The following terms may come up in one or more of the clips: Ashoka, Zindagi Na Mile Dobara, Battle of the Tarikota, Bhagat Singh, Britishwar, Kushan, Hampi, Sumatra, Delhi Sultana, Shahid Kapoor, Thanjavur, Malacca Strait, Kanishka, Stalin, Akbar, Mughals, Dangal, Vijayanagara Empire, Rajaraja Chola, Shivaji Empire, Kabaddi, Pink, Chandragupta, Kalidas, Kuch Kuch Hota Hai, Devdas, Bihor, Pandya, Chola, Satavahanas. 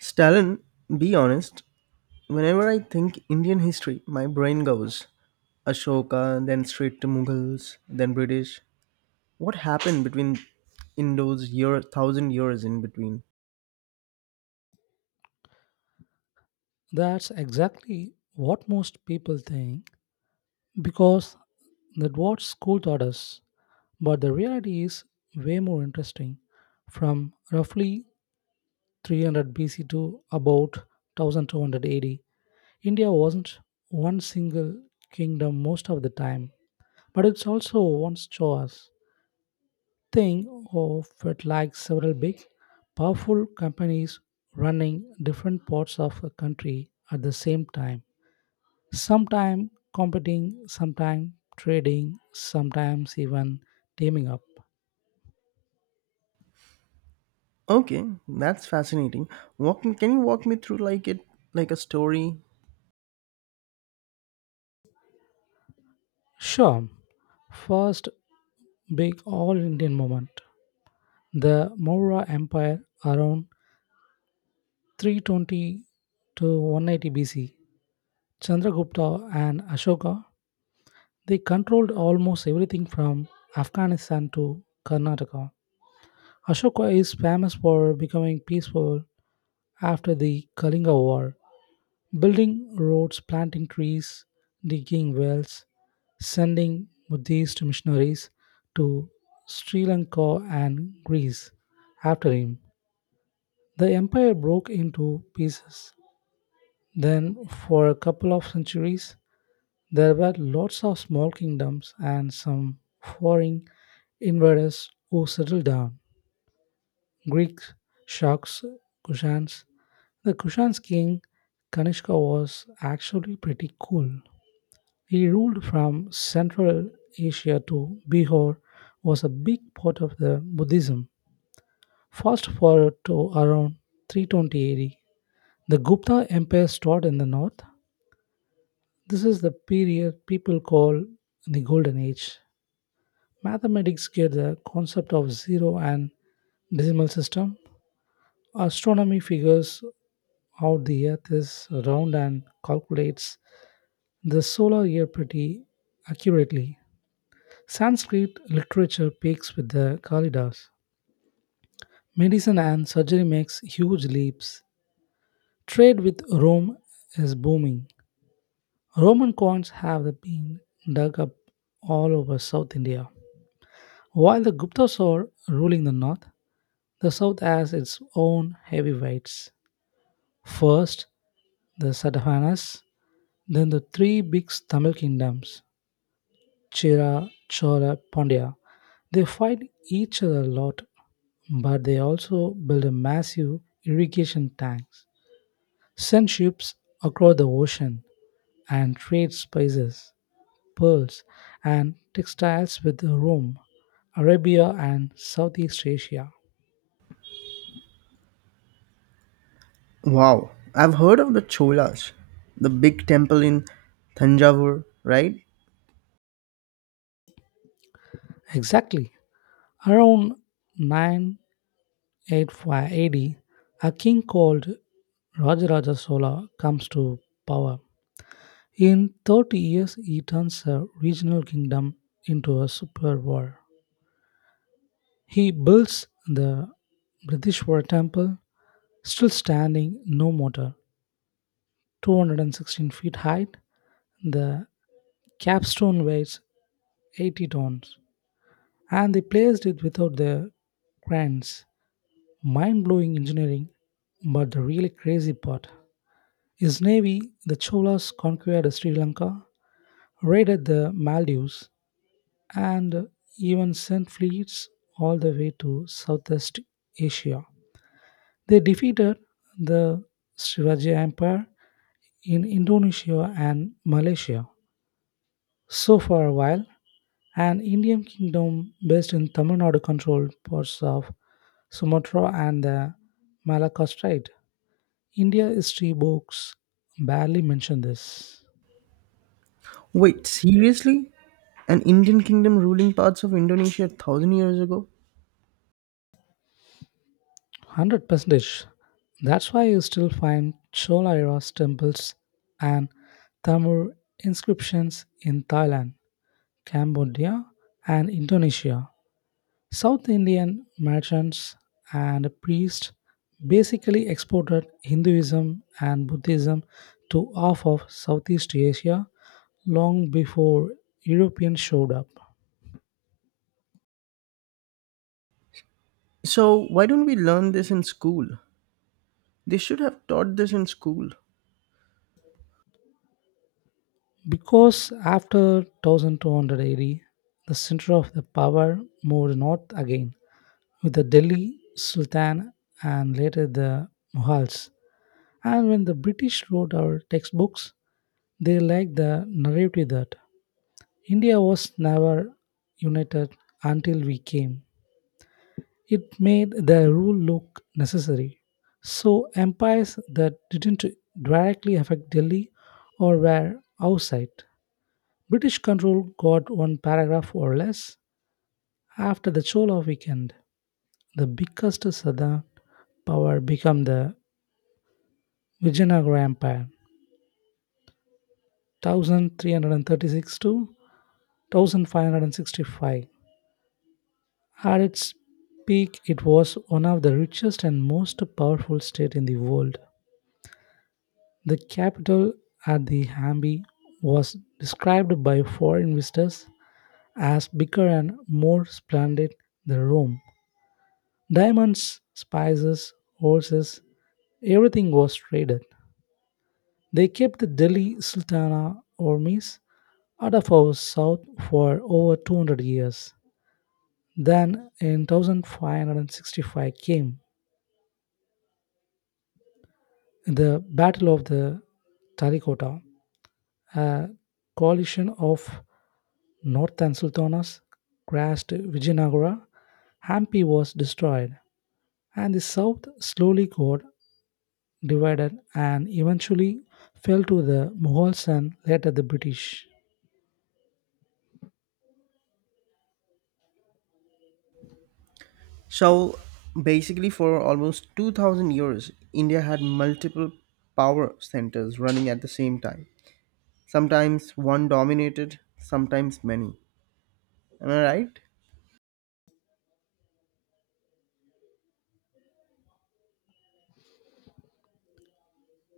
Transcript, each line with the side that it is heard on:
right: Stalin, be honest. Whenever I think Indian history, my brain goes Ashoka, then straight to Mughals, then British. What happened between in those year thousand years in between?
left: That's exactly what most people think because that what school taught us. But the reality is way more interesting. From roughly 300 BC to about 1200 AD, India wasn't one single kingdom most of the time, but it's also one's choice. Think of it like several big, powerful companies running different parts of a country at the same time. Sometimes competing, sometimes trading, sometimes even teaming up.
right: Okay, that's fascinating. Can you walk me through like it like a story?
left: Sure, first big all Indian movement. The Maurya Empire around 320 to 180 BC, Chandragupta and Ashoka. They controlled almost everything from Afghanistan to Karnataka. Ashoka is famous for becoming peaceful after the Kalinga War, building roads, planting trees, digging wells, sending Buddhist missionaries to Sri Lanka and Greece after him. The empire broke into pieces. Then, for a couple of centuries, there were lots of small kingdoms and some foreign invaders who settled down. Greeks, Shaks, Kushans. The Kushan's king Kanishka was actually pretty cool. He ruled from Central Asia to Bihor, was a big part of the Buddhism. Fast forward to around 320 AD. The Gupta Empire started in the north. This is the period people call the Golden Age. Mathematics gets the concept of zero and decimal system. Astronomy figures out the earth is round and calculates the solar year pretty accurately. Sanskrit literature peaks with the Kalidas. Medicine and surgery makes huge leaps. Trade with Rome is booming. Roman coins have been dug up all over South India. While the Guptas are ruling the north, the South has its own heavyweights. First, the Satavahanas, then the three big Tamil kingdoms, Chira, Chola, Pandya. They fight each other a lot, but they also build a massive irrigation tanks, send ships across the ocean, and trade spices, pearls, and textiles with Rome, Arabia, and Southeast Asia.
right: Wow, I've heard of the Cholas, the big temple in Thanjavur, right?
left: Exactly. Around nine. 85 AD, a king called Rajaraja Chola comes to power. In 30 years, he turns a regional kingdom into a superpower. He builds the Britishwar temple, still standing, no mortar, 216 feet height. The capstone weighs 80 tons, and they placed it without the crans. Mind blowing engineering, but the really crazy part: his navy, the Cholas conquered Sri Lanka, raided the Maldives, and even sent fleets all the way to Southeast Asia. They defeated the Shivaji Empire in Indonesia and Malaysia. So, for a while, an Indian kingdom based in Tamil Nadu controlled parts of Sumatra and the Malacca Strait. India history books barely mention this.
right: Wait, seriously? An Indian kingdom ruling parts of Indonesia a thousand years ago?
left: Hundred percentage. That's why you still find Chola era temples and Tamil inscriptions in Thailand, Cambodia, and Indonesia. South Indian merchants and priests basically exported Hinduism and Buddhism to half of Southeast Asia long before Europeans showed up.
right: So, why don't we learn this in school? They should have taught this in school.
left: Because after 1200 AD, the center of the power moved north again with the Delhi Sultan and later the Mughals. And when the British wrote our textbooks, they liked the narrative that India was never united until we came. It made the rule look necessary. So empires that didn't directly affect Delhi or were outside British control got one paragraph or less. After the Chola weekend, the biggest southern power became the Vijayanagara Empire, 1336 to 1565. At its peak, it was one of the richest and most powerful state in the world. The capital at the Hampi was described by foreign visitors as bigger and more splendid than Rome. Diamonds, spices, horses, everything was traded. They kept the Delhi Sultana armies Adafo South for over 200 years. Then in 1565 came the Battle of the Tarikota. A coalition of northern sultanas crashed Vijayanagara. Hampi was destroyed, and the south slowly got divided and eventually fell to the Mughals and later the British.
right: So, basically, for almost 2000 years, India had multiple power centers running at the same time. Sometimes one dominated, sometimes many. Am I right?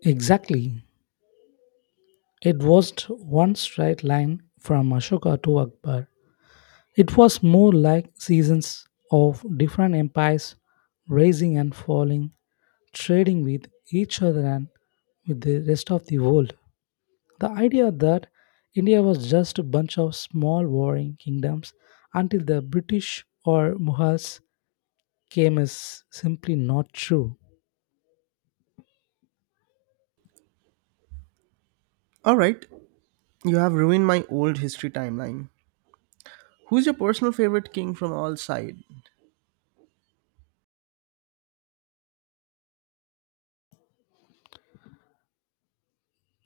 left: Exactly. It was one straight line from Ashoka to Akbar. It was more like seasons of different empires rising and falling, trading with each other and with the rest of the world. The idea that India was just a bunch of small warring kingdoms until the British or Mughals came is simply not true.
right: Alright, you have ruined my old history timeline. Who's your personal favorite king from all sides?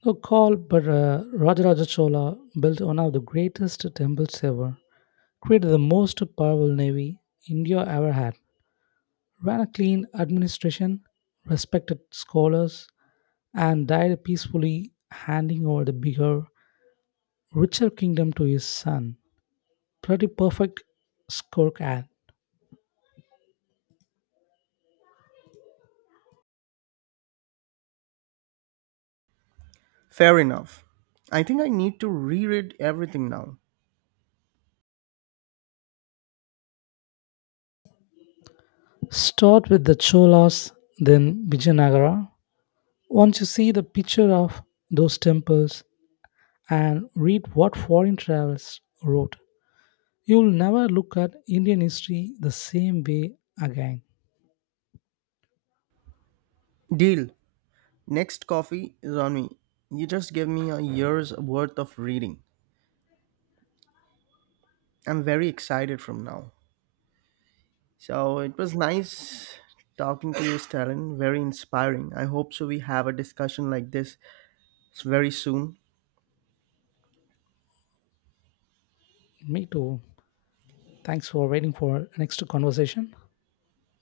left: No call, but Rajaraja Chola built one of the greatest temples ever, created the most powerful navy India ever had, ran a clean administration, respected scholars, and died peacefully, handing over the bigger, richer kingdom to his son. Pretty perfect scorecard.
right: Fair enough. I think I need to reread everything now.
left: Start with the Cholas, then Vijayanagara. Once you see the picture of those temples and read what foreign travelers wrote, you'll never look at Indian history the same way again.
right: Deal. Next coffee is on me. You just gave me a year's worth of reading. I'm very excited from now. So it was nice talking to you, Stalin. Very inspiring. I hope so we have a discussion like this very soon.
left: Me too. Thanks for waiting for next conversation.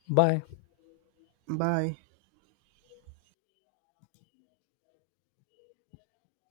left: Bye.
right: Bye.